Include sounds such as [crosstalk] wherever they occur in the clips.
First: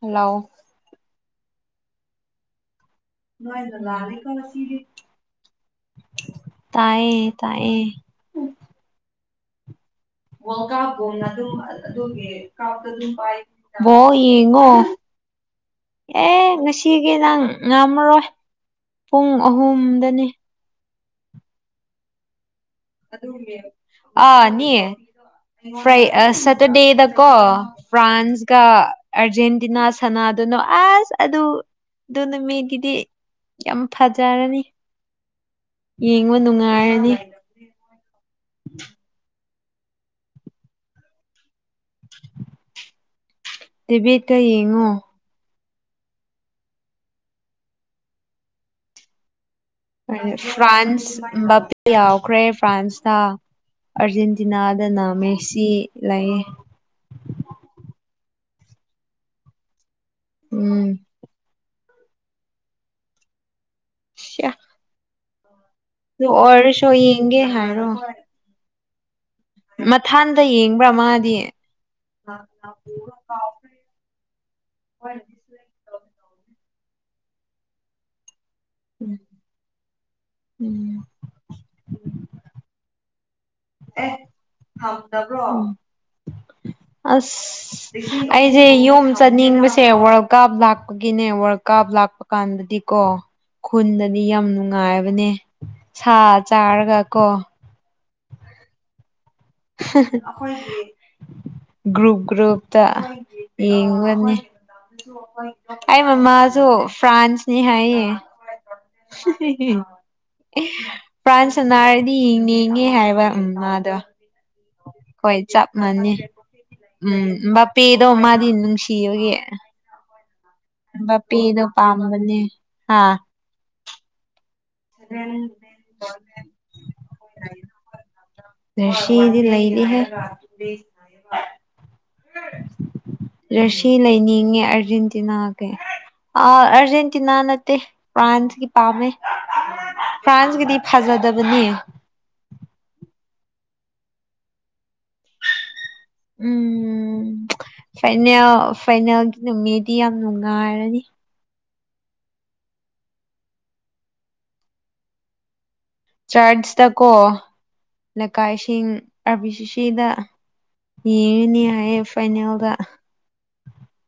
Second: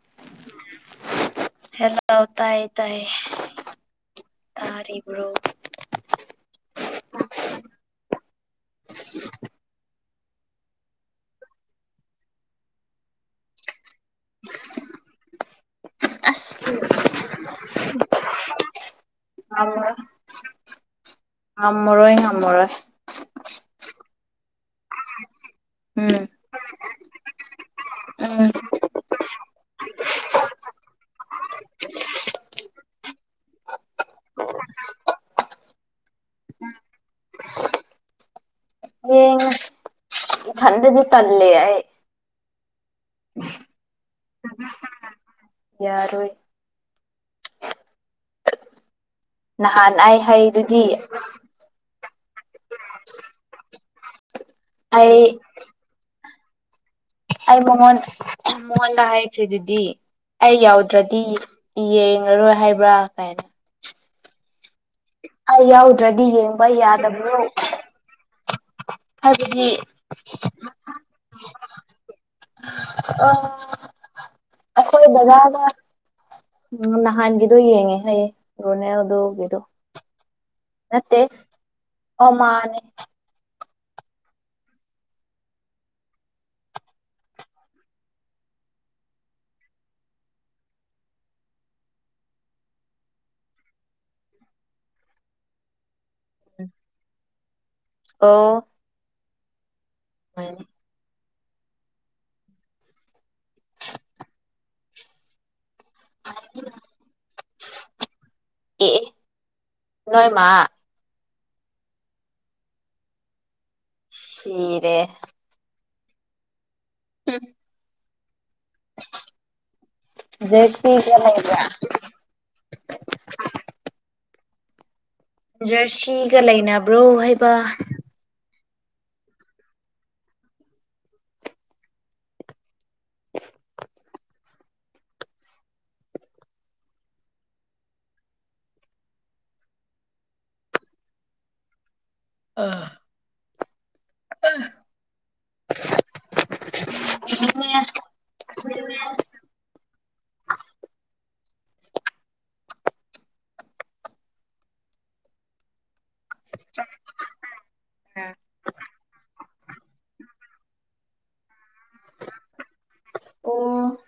ꯍꯜꯂꯑꯣ ꯍꯦꯜꯥꯎ ꯇꯥꯔꯤꯕ꯭ꯔꯣ ꯇꯌꯦꯦ ꯇꯌꯦ ꯑꯣ ꯌꯦꯡꯉꯣ ꯑꯦ ꯉꯁꯤꯒꯤ ꯅꯪ ꯉꯝꯃꯔꯣꯏ ꯄꯨꯡ ꯑꯍꯨꯝꯗꯅꯤ ꯉꯝꯃꯔꯣꯏ ꯉꯝꯃꯔꯣꯏ ꯑꯗꯨ ꯎ ꯑ ꯅꯌꯦꯦ ꯐ꯭ꯔꯥꯏ ꯎꯝ ꯁꯦꯇꯔꯗꯦꯗ ꯀ ꯎꯝ ꯐ꯭ꯔꯥꯟꯁꯒ ꯑꯥꯔꯖꯦꯟꯇꯤꯅꯥ ꯁꯅꯥꯗꯨꯅꯣ ꯑꯁ ꯑꯗꯨꯗꯨꯅ ꯃꯤꯒꯤꯗꯤ ꯌꯥꯝ ꯐꯖꯔꯅꯤ ꯌꯦꯡꯕ ꯅꯨꯡꯉꯥꯏꯔꯅꯤ ꯍꯌꯦꯡ ꯏꯊꯟꯗꯗꯤ ꯇꯂꯦ ꯑꯩ ꯇꯤꯕꯤꯇ ꯌꯦꯡꯉꯣ ꯌꯥꯔꯣꯏ ꯅꯍꯥꯟ ꯑꯩ ꯍꯩꯗꯨꯗꯤ ꯐ꯭ꯔꯥꯟꯁ ꯕꯥꯞꯄꯦ ꯌꯥꯎꯈ꯭ꯔꯦ ꯐ꯭ꯔꯥꯟꯁꯇ ꯑꯔꯖꯦꯟꯇ ꯇꯤꯅꯥꯗꯅ ꯑꯩ ꯃꯦꯁꯤ ꯂꯩꯌ‌ꯦ ꯑꯩ ꯃꯉꯣꯟ ꯃꯉꯣꯟꯗ ꯍꯥꯏꯈ꯭ꯔꯤ ꯑꯗꯨꯗꯤ ꯑꯩ ꯎꯝ ꯌꯥꯎꯗ꯭ꯔꯗꯤ ꯌꯦꯡꯉꯔꯣꯏ ꯍꯥꯏꯕ꯭ꯔꯥ ꯀꯥꯏꯅ ꯁꯌꯥ [unintelligible] [inaudible] ꯑꯩ ꯌꯥꯎꯗ꯭ꯔꯗꯤ ꯌꯦꯡꯕ ꯌꯥꯗꯕ꯭ꯔꯣ ꯌꯦꯡꯒꯦ ꯍꯥꯏꯔꯣ ꯍꯥꯏꯕꯗꯤ ꯃꯊꯥꯟꯗ ꯌꯦꯡꯕ꯭ꯔꯥ ꯃꯥꯗꯤ ꯑ ꯑꯩꯈꯣꯏ ꯕꯖꯥꯗ [unintelligible] ꯎꯝ ꯅꯍꯥꯟꯒꯤꯗꯣ ꯌꯦꯡꯉꯦ ꯑꯩ ꯔꯣꯅꯦ ꯌꯥꯎꯗꯒꯗꯣ ꯎꯝ ꯅꯠꯇꯦ [unintelligible] ꯑꯣ ꯃꯥꯅꯦ ꯑꯦ ꯊꯗ ꯔꯣꯡ [unintelligible] ꯑꯁ ꯑꯩꯁꯦ ꯌꯣꯝ ꯆꯠꯅꯤꯡꯕꯁꯦ ꯋꯥꯔꯜ ꯀꯞ ꯂꯥꯛꯄꯒꯤꯅꯦ ꯋꯥꯔꯜ ꯀꯞ ꯂꯥꯛꯄ ꯀꯥꯟꯗꯗꯤꯀꯣ ꯈꯨꯟꯗꯗꯤ ꯌꯥꯝ ꯅꯨꯡꯉꯥꯏꯕꯅꯦ ꯁꯥ ꯆꯥꯔꯒ ꯀꯣ ꯑꫭ ꯍ [unintelligible] ꯒ꯭ꯔꯨꯞ ꯒ꯭ꯔꯨꯞꯇ ꯌꯦꯡꯒꯅꯤ ꯑꯩ ꯃꯃꯥꯁꯨ ꯐ꯭ꯔꯥꯟꯁꯅꯤ ꯍꯥꯏꯌꯦ ꯅꯣꯏ ꯃꯥ ꯐ꯭ꯔꯥꯟꯁ ꯁꯅꯥꯔꯗꯤ ꯌꯦꯡꯅꯤꯡꯉꯦ ꯍꯥꯏꯕ ꯃꯥꯃꯥꯗꫭ ꯃꯥꯗꯣ [inaudible] ꯆꯔꯦ [unintelligible] ꯃꯅꯤ ꯎꯝꯝꯕ ꯄꯦ [unintelligible] ꯗꯣ ꯃꯥꯗꯤ ꯅꯨꯡꯁꯤꯕꯒꯤ ꯖꯔꯁꯤꯒ ꯂꯩꯕ꯭ꯔꯥ ꯕꯄ‌ꯦꯗꫭ ꯄꯥꯃꯕꯅ‌ꯦ ꯍꯥꯥ ꯖꯔꯁꯤꯒ ꯂꯩꯅꯕ꯭ꯔꯣ ꯍꯥꯏꯕ ꯖꯔꯁꯤꯗꯤ ꯂꯩꯅꯤ ꯍ‌ꯦ ꯖꯔꯁꯤ ꯂꯩꯅꯤꯡꯉꯦ ꯑꯥꯔꯖꯦꯟꯇꯤꯅꯥꯒꯤ ꯑꯥ ꯑꯥꯔꯖꯦꯟꯇꯤꯅꯥ ꯅꯠꯇꯦ ꯐ꯭ꯔꯥꯟꯁꯀꯤ ꯄꯥꯝꯃꯦ ꯐ꯭ꯔꯥꯟꯁꯀꯤꯗꯤ ꯐꯖꯗꯕꯅꯤ ꯑꯥ ꯑ ꯎꯝ ꯐꯥꯏꯅꯦꯜ ꯐꯥꯏꯅꯦꯜꯒꯤ ꯅꯨꯃꯤꯠꯗꯤ ꯌꯥꯝ ꯅꯨꯡꯉꯥꯏꯔꯅꯤ ꯆꯔꯆꯇꯀꯣ ꯂꯩꯀꯥꯏꯁꯤꯡ ꯑꯥꯔꯕꯤ ꯁꯤ ꯁꯤꯗ ꯌꯦꯅꯤꯌꯦ ꯐꯥꯏꯅꯦꯜꯗ ꯑꯣ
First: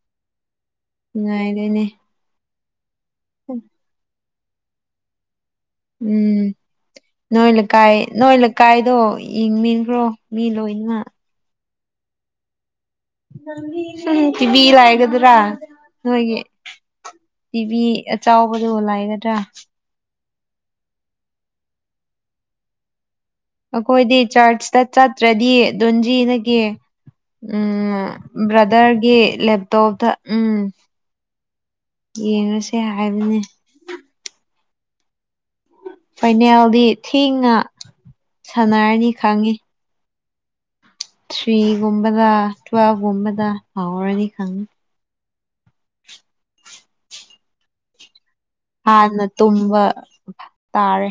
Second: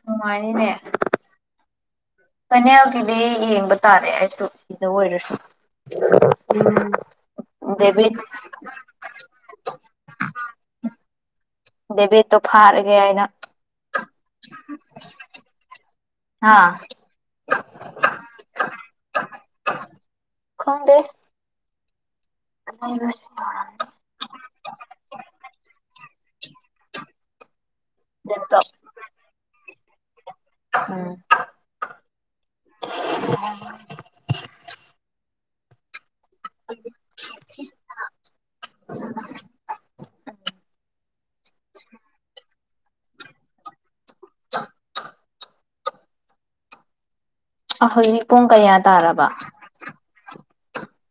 ꯅꯨꯡꯉꯥꯏꯔꯦꯅꯦ ꯅꯨꯡꯉꯥꯏꯔꯦꯅꯦ ꯐꯥꯏꯅꯦꯜ ꯗꯤ ꯌꯦꯡ ꯇꯥꯔꯦ ꯁꯤꯗ ꯑꯣꯏꯔꯁꯨ ꯎꯝ ꯎꯝ ꯅꯣꯏ ꯂꯩꯀꯥꯏ ꯗꯦꯕꯤꯠ ꯅꯣꯏ ꯂꯩꯀꯥꯏꯗꯣ ꯌꯦꯡꯃꯤꯟꯈ꯭ꯔꯣ ꯃꯤ ꯂꯣꯏꯅ ꯗꯦꯕꯤꯗ ꯇꯣ ꯐꯥꯔꯦ ꯇꯤꯚꯤ ꯂꯥꯏꯒꯗ꯭ꯔꯥ ꯅꯣꯏꯒꯤ ꯍꯥ ꯇꯤꯚꯤ ꯑꯆꯥꯎꯕꯗꯨ ꯂꯥꯏꯒꯗ꯭ꯔꯥ ꯈꯪꯗꯦ ꯑ ꯑꯩꯈꯣꯏꯗꯤ ꯆꯔꯆꯇ ꯆꯠꯇ꯭ꯔꯗꯤ ꯗꯣꯟꯖꯤꯗꯒꯤ ꯂꯦꯞꯇꯣꯞ ꯕ꯭ꯔꯗꯔꯒꯤ ꯂꯦꯞ ꯇꯣꯞꯗ ꯎꯝ ꯎꯝ ꯌꯦꯡꯉꯁꯦ ꯍꯥꯏꯕꯅꯦ ꯐꯥꯏꯅꯦꯜꯗꯤ ꯊꯦꯡꯅ ꯁꯥꯟꯅꯔꯅꯤ ꯈꯪꯉꯤ ꯊ꯭ꯔꯤꯒꯨꯝꯕꯗ ꯇ꯭ꯋꯦꯜꯕꯒꯨꯝꯕꯗ ꯃꯅꯤ ꯈꯪ ꯑꯍꯣꯏ ꯍꯥꯟꯅ ꯇꯨꯝꯕ ꯇꯥꯔꯦ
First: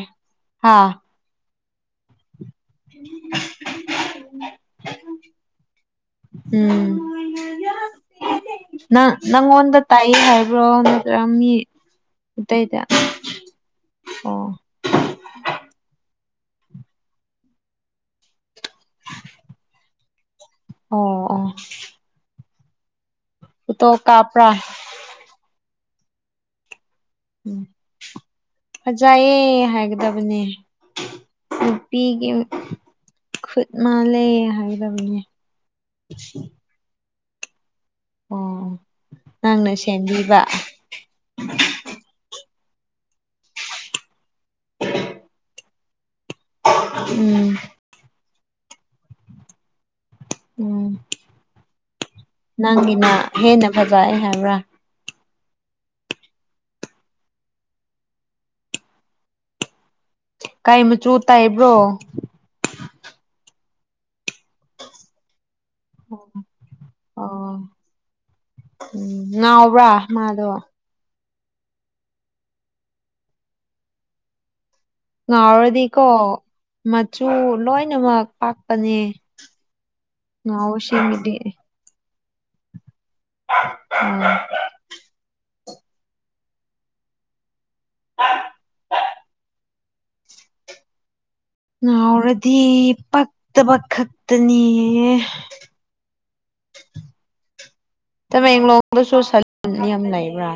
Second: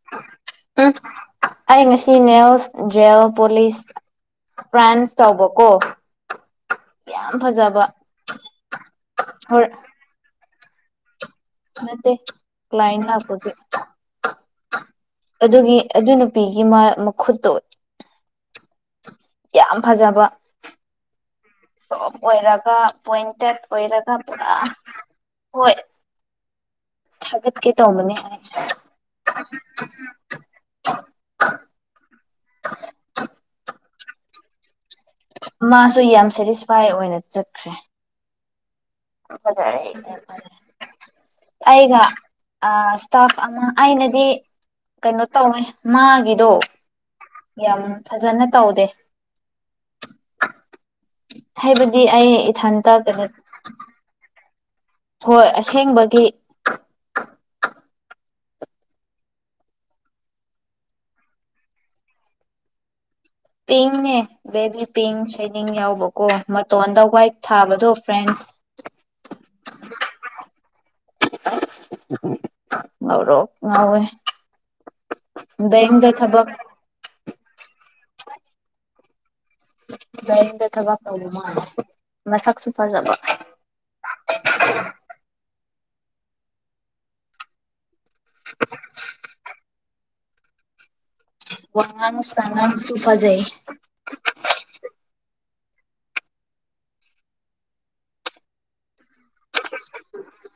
ꯍꯥ ꯎꯝ ꯑꯩ ꯉꯁꯤ ꯅꯦꯜꯁ ꯖꯦꯜ ꯄꯣꯂꯤꯁ ꯄ꯭ꯔꯥꯟꯁ ꯇꯧꯕ ꯀꯣ ꯎꯝ ꯌꯥꯝ ꯐꯖꯕ ꯍꯣ ꯔꯣꯝ ꯆꯝꯃꯤ ꯑꯇꯩꯗ ꯀ꯭ꯂꯥꯏꯟ ꯂꯥꯛꯄꯒꯤ ꯑꯣ ꯑꯗꯨꯒꯤ ꯑꯗꯨꯅ ꯅꯨꯄꯤꯒꯤ ꯃꯈꯨꯠꯇꯣ ꯌꯥꯝ ꯐꯖꯕ ꯑꯣ ꯑ ꯀꯥ ꯄꯣꯏꯟ ꯇꯦꯠ ꯑꯣꯏꯔꯒ ꯄꯨꯔꯥ ꯍꯣꯏ ꯎꯝ ꯊꯥꯒꯠꯀꯦ ꯇꯧꯕꯅꯦ ꯑꯩ ꯐꯖꯌꯦ ꯍꯥꯏꯒꯗꯕꯅꯦ ꯅꯨꯄꯤꯒꯤ ꯈꯨꯠ ꯃꯥꯂꯦ ꯍꯥꯏ ꯃꯥꯁꯨ ꯌꯥꯝ ꯁꯦꯇꯤꯁꯐꯥꯏ ꯑꯣꯏꯅ ꯆꯠꯈ꯭ꯔꯦ ꯑꯣ ꯅꯪꯅ ꯖꯔꯦ ꯁꯦꯝꯕꯤꯕ ꯑꯩꯒ ꯏꯁꯇꯥꯐ ꯑꯃ ꯑꯩꯅꯗꯤ ꯀꯩꯅꯣ ꯇꯧꯋꯦ ꯃꯥꯒꯤ ꯑꯗꯣ ꯎꯝ ꯌꯥꯝ ꯐꯖꯅ ꯇꯥꯎꯗꯦ ꯎꯝ ꯍꯥꯏꯕꯗꯤ ꯑꯩ ꯏꯊꯟꯇꯗ ꯐꯖꯑ ꯍꯥꯏꯕ꯭ꯔꯥ ꯍꯣꯏ ꯑꯁꯦꯡꯕꯒꯤ ꯀꯥꯏ ꯃꯆꯨ ꯇꯥꯏꯕ꯭ꯔꯣ ꯄꯤꯅꯦꯕꯤ ꯄꯤ ꯍꯩꯅꯤꯡ ꯌꯥꯎꯕꯀꯣ ꯃꯇꯣꯟꯗ ꯋꯥꯏꯠ ꯑꯣ ꯊꯥꯕꯗꯣ ꯐ꯭ꯔꯦꯟꯁ ꯎꯝ ꯉꯥꯎꯕ꯭ꯔꯥ ꯃꯥꯗꯣ ꯉꯧꯔꯣ ꯉꯦ ꯉꯥꯎꯔꯗꯤꯀꯣ ꯃꯆꯨ ꯂꯣꯏꯅꯃꯛ ꯄꯥꯛꯄꯅꯦ ꯗ ꯊꯕ ꯀ ꯉꯥꯎꯁꯤꯡꯒꯤꯗꯤ ꯃꯥ ꯃꯁꯛꯁꯨ ꯐꯖꯕ ꯎꯝ ꯋꯥꯉꯥꯡ ꯉꯥꯎꯔꯗꯤ ꯁꯉꯥꯡꯁꯨ ꯐꯖꯩ ꯄꯛꯇꯕ ꯈꯛꯇꯅꯦ ꯇꯃꯦ ꯏꯗꯁꯨꯣ ꯁꯥ ꯌꯥꯝ ꯂꯩꯕ꯭ꯔꯥ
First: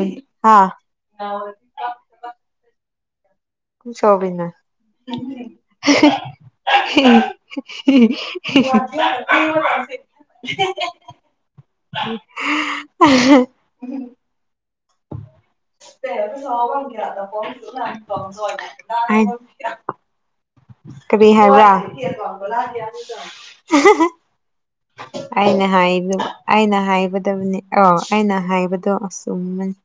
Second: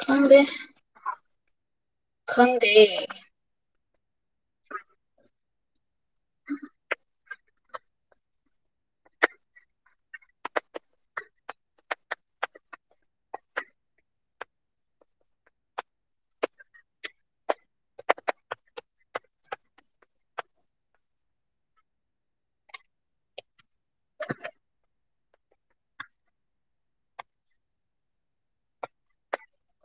ꯈꯪꯗꯦ ꯍꯥ ꯈꯪꯗꯦ ꯍ ꯇꯣꯕꯤꯅ ꯍꯝ [inaudible] ꯇ ꯑꯗꯨ ꯁꯥꯎꯕꯒ ꯑ ꯐ ꯀꯔꯤ ꯍꯥꯏꯕ ꯑꯩꯅ ꯑꯩꯅ ꯍꯥꯏꯕꯗꯕꯅꯤ ꯑ ꯑꯩꯅ ꯍꯥꯏꯕꯗꯣ ꯑꯁꯨꯝꯅꯤ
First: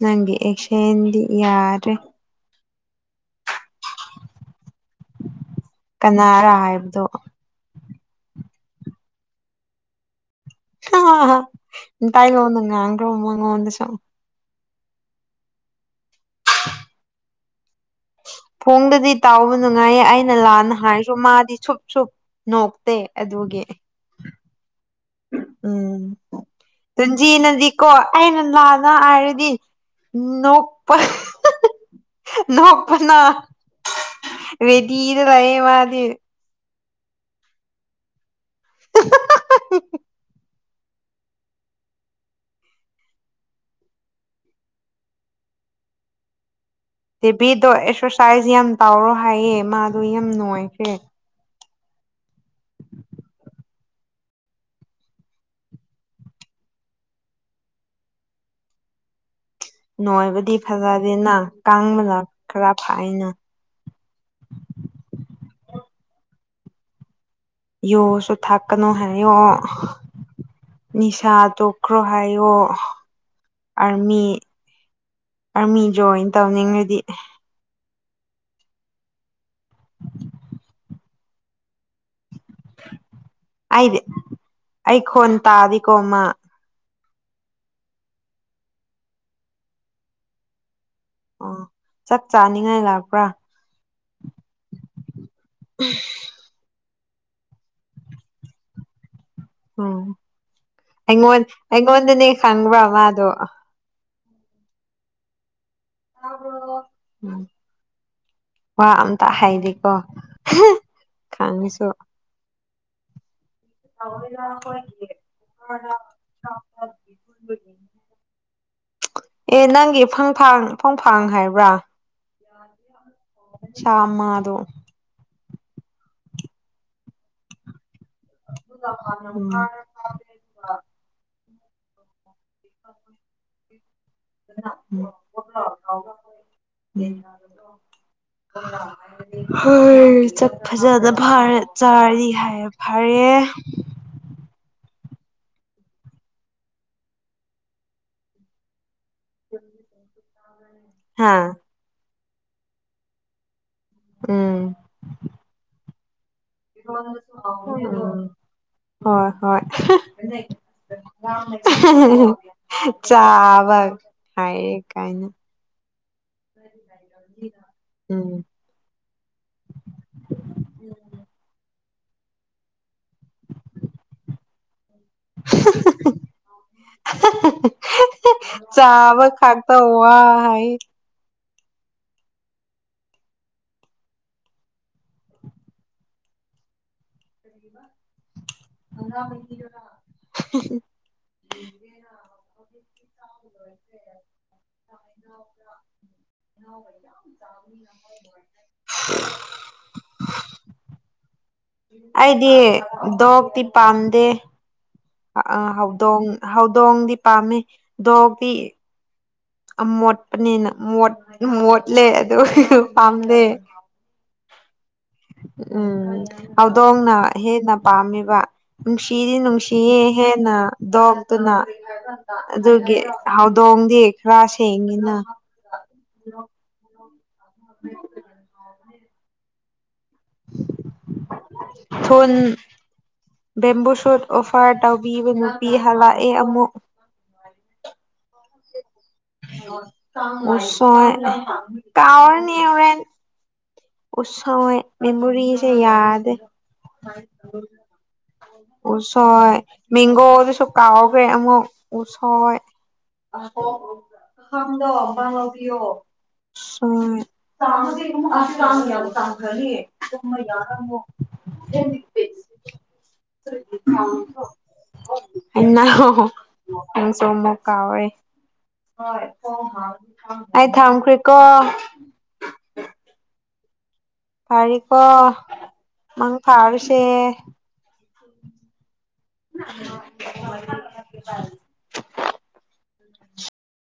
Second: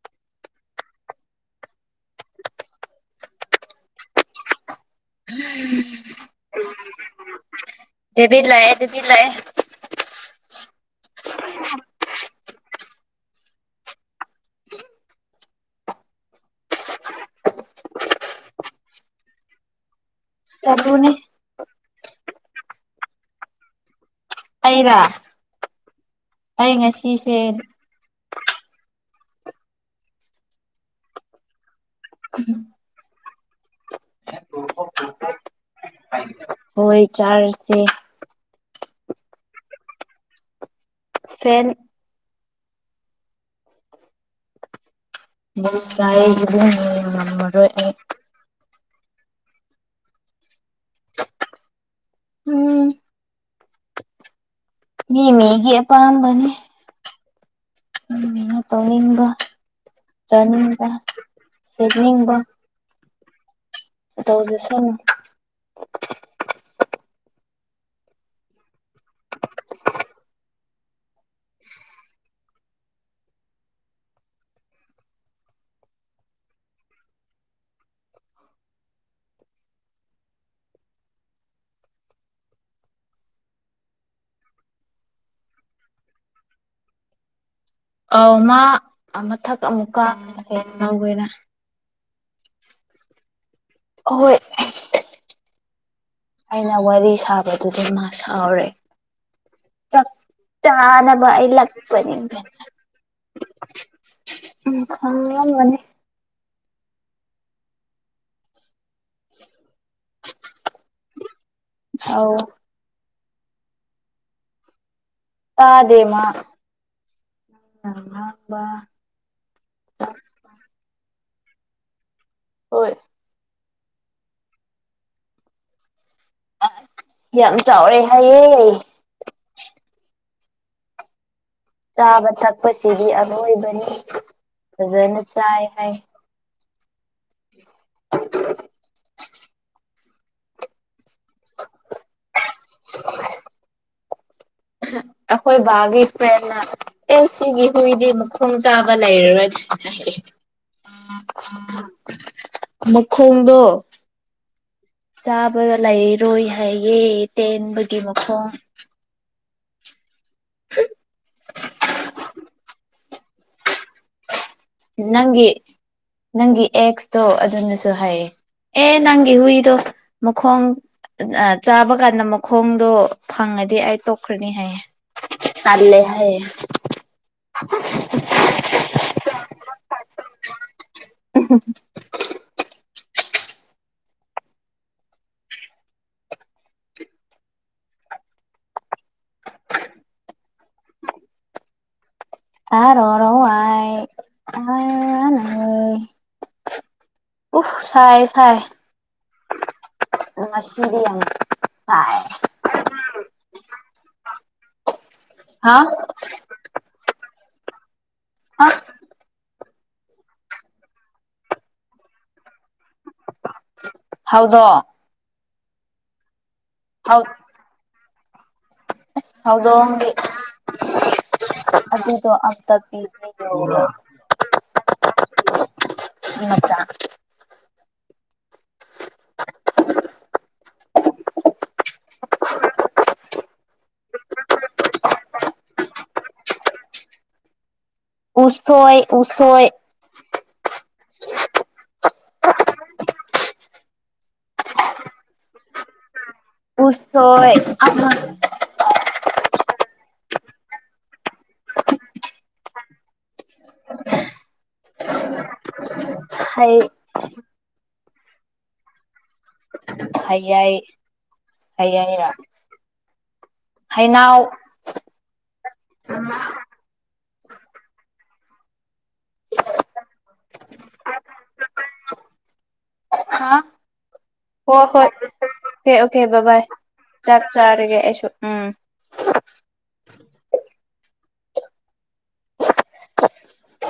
ꯅꯪꯒꯤ ꯑꯦꯛꯁꯦꯟꯗꯤ ꯌꯥꯔꯦ ꯀꯅꯥꯔ ꯍꯥꯏꯕꯗꯣ ꯑꯗꯨꯦꯕꯤ ꯂꯥꯛꯑꯦ ꯑꯗꯨꯕꯤ ꯂꯥꯛꯑꯦ ꯑ ꯇꯥꯏꯒ ꯋꯥꯉ ꯑꯒ꯭ꯔꯣ ꯎꯃꯉ ꯑꯣꯏ ꯆꯣ ꯐꯣꯡꯗꯗꯤ ꯇꯥꯎꯕ ꯅꯨꯡꯉꯥꯏꯌꯦ ꯑꯩꯅ ꯅ ꯂꯥꯟꯅ ꯆꯠꯂꯨꯅꯦ ꯍꯥꯏꯔꯁꯨ ꯃꯥꯗꯤ ꯁ ꯅꯣꯛꯇꯦ ꯑꯗꯨꯒꯤ ꯑꯔ ꯎꯝ ꯇꯟꯖꯤ ꯉꯁꯤꯁꯦ ꯅꯗꯤ ꯀꯣ ꯑꯩꯅ ꯉꯥꯅ ꯍꯥꯏꯔꯗꯤ ꯅꯣꯛꯄ ꯅꯣꯛꯄꯅ ꯔꯦꯗꯤꯗ ꯂꯩꯌꯦ ꯃꯥꯗꯤ ꯍꯣꯏ ꯆꯥꯔꯁꯦ ꯍꯥꯍꯥꯍꯥꯍꯥꯍ ꯍ ꯐꯦꯟ ꯀ ꯗꯦꯕꯤꯗꯣ ꯑꯦꯛꯁꯔꯁꯥꯏꯖ ꯌꯥꯝ ꯇꯥꯎꯔꯣ ꯍꯥꯏꯌꯦ ꯃꯥꯗꯣ ꯌꯥꯝ ꯅꯨꯡꯉꯥꯏꯈ꯭ꯔꯦ ꯎꯝ ꯃꯤ ꯃꯤꯒꯤ ꯑꯄꯥꯝꯕꯅꯤ ꯑꯩꯅ ꯇꯧꯅꯤꯡꯕ ꯅꯣꯏꯕꯨꯗꯤ ꯆꯥꯅꯤꯡꯕ ꯐꯖꯗꯦꯅ ꯀꯥꯡꯕꯅ ꯈꯔ ꯐꯥꯏꯌꯦꯅ ꯑ ꯇ ꯍꯧꯖꯁꯅꯨ ꯌꯣꯁꯨ ꯊꯥꯛꯀꯅꯨ ꯍꯥꯏꯌꯣ ꯅꯤꯁꯥ ꯇꯣꯛꯈ꯭ꯔꯣ ꯍꯥꯏꯌꯣ ꯑꯥꯔꯃꯤ ꯑꯥꯔꯃꯤ ꯖꯣꯏꯟ ꯇꯧꯅꯤꯡꯉꯗꯤ ꯑꯩꯗ ꯑꯩ ꯈꯣꯟ ꯇꯥꯗꯤ ꯀꯣꯃꯥ ꯑꯥꯎ ꯃꯥ ꯃꯊꯛ ꯑꯃꯨꯛꯀꯥꯈ꯭ꯔꯦ ꯍꯒꯦꯅ ꯑꯣ ꯆꯥꯛ ꯆꯥꯅꯤꯡꯉꯥꯏ ꯂꯥꯛꯄ꯭ꯔꯥ ꯑꯣꯏ ꯑꯩꯅ ꯋꯥꯔꯤ ꯁꯥꯕꯗꯨꯗꯤ ꯃꯥ ꯁꯥꯎꯔꯦ ꯎꯝ ꯆꯥꯛ ꯆꯥꯅꯕ ꯑꯩꯉꯣꯟ ꯑꯩ ꯂꯛꯄꯅꯤ ꯑꯩꯉꯣꯟꯗꯅꯦ ꯈꯪꯕ꯭ꯔꯥ ꯃꯥꯗꯣ ꯎ ꯈꯪꯉꯝꯃꯅꯤ ꯑꯝ ꯋꯥ ꯑꯝꯇ ꯍꯥꯏꯗꯤꯀꯣ ꯈꯪꯉꯤꯁꯨ ꯑꯧ ꯆꯥꯎꯣꯏ ꯂꯈꯣꯏꯦ ꯇꯥꯗꯦ ꯃꯥ ꯉꯥꯡꯕ ꯑꯦ ꯅꯪꯒꯤ ꯐꯪ ꯐꯪ ꯃꯐꯪ ꯐꯥꯡ ꯍꯥꯏꯕ꯭ꯔꯥ ꯍꯣꯏ ꯆꯃ ꯑꯗꯣ ꯌꯥꯝ ꯆꯥꯎꯔꯦ ꯑꯌꯦꯌꯦ ꯎꯝ ꯆꯥꯕ ꯊꯛꯄꯁꯤꯗꯤ ꯑꯔꯣꯏꯕꯅꯤ ꯐꯖꯅ ꯆꯥꯏ ꯍꯥꯏ ꯎꯝ ꯍꯣꯏ ꯁꯛ ꯐꯖꯅ ꯐꯥꯔ ꯆꯥꯔꯤ ꯍꯥꯏ ꯌꯥꯏꯐꯔꯦ ꯑꯍ ꯑꯩꯈꯣꯏ ꯕꯥꯒꯤ ꯐ꯭ꯔꯦꯟꯅ ꯑꯦ ꯁꯤꯒꯤ ꯍꯨꯏꯗꯤ ꯃꯈꯣꯡ ꯆꯥ ꯕ ꯂꯩꯔꯔꯣꯏ ꯑꯗꯨꯗꯨꯅ ꯍꯥꯥ ꯃꯈꯣꯡꯗꯣ ꯎꯝ ꯆꯥꯕꯒ ꯂꯩ ꯔꯣꯏ ꯍꯥꯏꯌꯦ ꯇꯦꯟꯕꯒꯤ ꯎꯝ ꯃꯈꯣꯡ ꯍꯣꯏ ꯍꯣꯏ ꯑꯍꯤ ꯑ ꯍꯤ ꯍꯤ ꯍꯤ ꯍꯍ ꯆꯥꯕꯛ ꯍꯥꯏꯌꯦ ꯅꯪꯒꯤ ꯀꯥꯏꯅ ꯅꯪꯒꯤ ꯑꯦꯛꯁꯇꯣ ꯑꯗꯨꯅꯁꯨ ꯍꯥꯏꯌꯦ ꯎꯝ ꯑꯦ ꯅꯪꯒꯤ ꯍꯨꯏꯗꯣ ꯃꯈꯣꯡ ꯑꯥ ꯆꯥꯕ ꯀꯥꯟꯗ ꯃꯈꯣꯡꯗꯣ ꯐꯪꯉꯗꯤ ꯑꯩ ꯇꯣꯛꯈ꯭ꯔꯅꯤ ꯍꯥꯏꯌꯦ ꯍꯍ ꯇꯜꯂꯦ ꯍꯍ ꯍꯥꯏꯌꯦ ꯍꯍ ꯑ ꯍꯥ ꯍꯥ ꯍꯥ ꯍꯍ ꯆꯥꯕ ꯈꯥꯛꯇ ꯋꯥ ꯍꯥꯏꯌꯦ ꯎꯍꯨꯝ ꯍꯨꯝ ꯑ ꯍꯤ ꯍꯤ ꯇꯥꯔꯣꯔꯋꯥꯏ ꯎꯐ ꯁꯥꯏ ꯁꯥꯏ ꯉꯁꯤꯗꯤ ꯌꯥꯝ ꯁꯥꯏ ꯑꯩꯗꯤ ꯗꯣꯛ ꯇꯤ ꯇꯦ ꯑ ꯍꯥ ꯍꯧꯗꯣꯡ ꯍꯧꯗꯣꯡꯗꯤ ꯄꯥꯝꯃꯤ ꯗꯣꯛ ꯇꯤ ꯍꯥ ꯃꯣꯠꯄꯅꯤꯅ ꯃꯣꯠ ꯃꯣꯠꯂꯦ ꯑꯗꯨ ꯍꯤ ꯍꯨ ꯄꯥꯝꯗꯦ ꯍꯧꯗꯣꯡ ꯎꯝ ꯍꯧꯗꯣꯡꯅ ꯍꯧ ꯍꯦꯟꯅ ꯄꯥꯝꯃꯦꯕ ꯅꯨꯡꯁꯤꯗꯤ ꯅꯨꯡꯁꯤꯌꯦ ꯍꯧꯗꯣꯡꯒꯤ ꯍꯦꯟꯅ ꯗꯣꯛꯇꯨꯅ ꯑꯗꯨꯗꯣ ꯑꯝꯇ ꯑꯗꯨꯒꯤ ꯄꯤꯕꯤꯌꯣ ꯍꯧꯗꯣꯡꯗꯤ ꯈꯔ ꯁꯦꯡꯉꯤꯅ ꯃꯆꯥ [unintelligible] ꯊꯨꯟ ꯕꯦꯝꯕꯨ ꯁꯨꯠ ꯑꯣꯐꯔ ꯇꯧꯕꯤꯕ ꯅꯨꯄꯤ ꯍꯜꯂꯛꯑꯦ ꯑꯃꯨꯛ ꯎꯁꯣꯏ ꯑꯣꯁꯣꯏ ꯎꯁ ꯍꯣꯏ ꯀꯥꯎꯑꯦ ꯅꯦ ꯍꯨꯔꯦꯟ ꯎꯁꯣꯏ ꯃꯦꯃꯣꯔꯤꯁꯦ ꯌꯥꯗꯦ ꯎꯁꯣꯏ ꯍꯣꯏ ꯃꯦꯡꯒꯣꯗꯨꯁꯨ ꯀꯥꯎꯈ꯭ꯔꯦ ꯑꯃꯨꯛ ꯎ ꯁꯣꯏ ꯍꯣꯏ ꯍꯩ [unintelligible] [unintelligible] [unintelligible] ꯍꯩꯌꯥꯏ ꯍꯩ ꯍꯩꯔꯥ ꯍꯩꯅꯧ ꯆ ꯃꯨꯛ ꯀꯥꯎꯔꯦ ꯑꯩ ꯊꯝꯈ꯭ꯔꯦꯀꯣ ꯍꯥꯥ ꯍꯣ ꯐꯔꯦꯀꯣ ꯍꯣꯏ ꯑꯣꯀꯦ ꯑꯣꯀꯦ ꯃꯪ ꯕ ꯕꯥꯏ ꯐꯥꯔꯁꯦ ꯆꯥꯛ ꯆꯥꯔꯒꯦ ꯑꯩꯁꯨ ꯎꯝ [inaudible]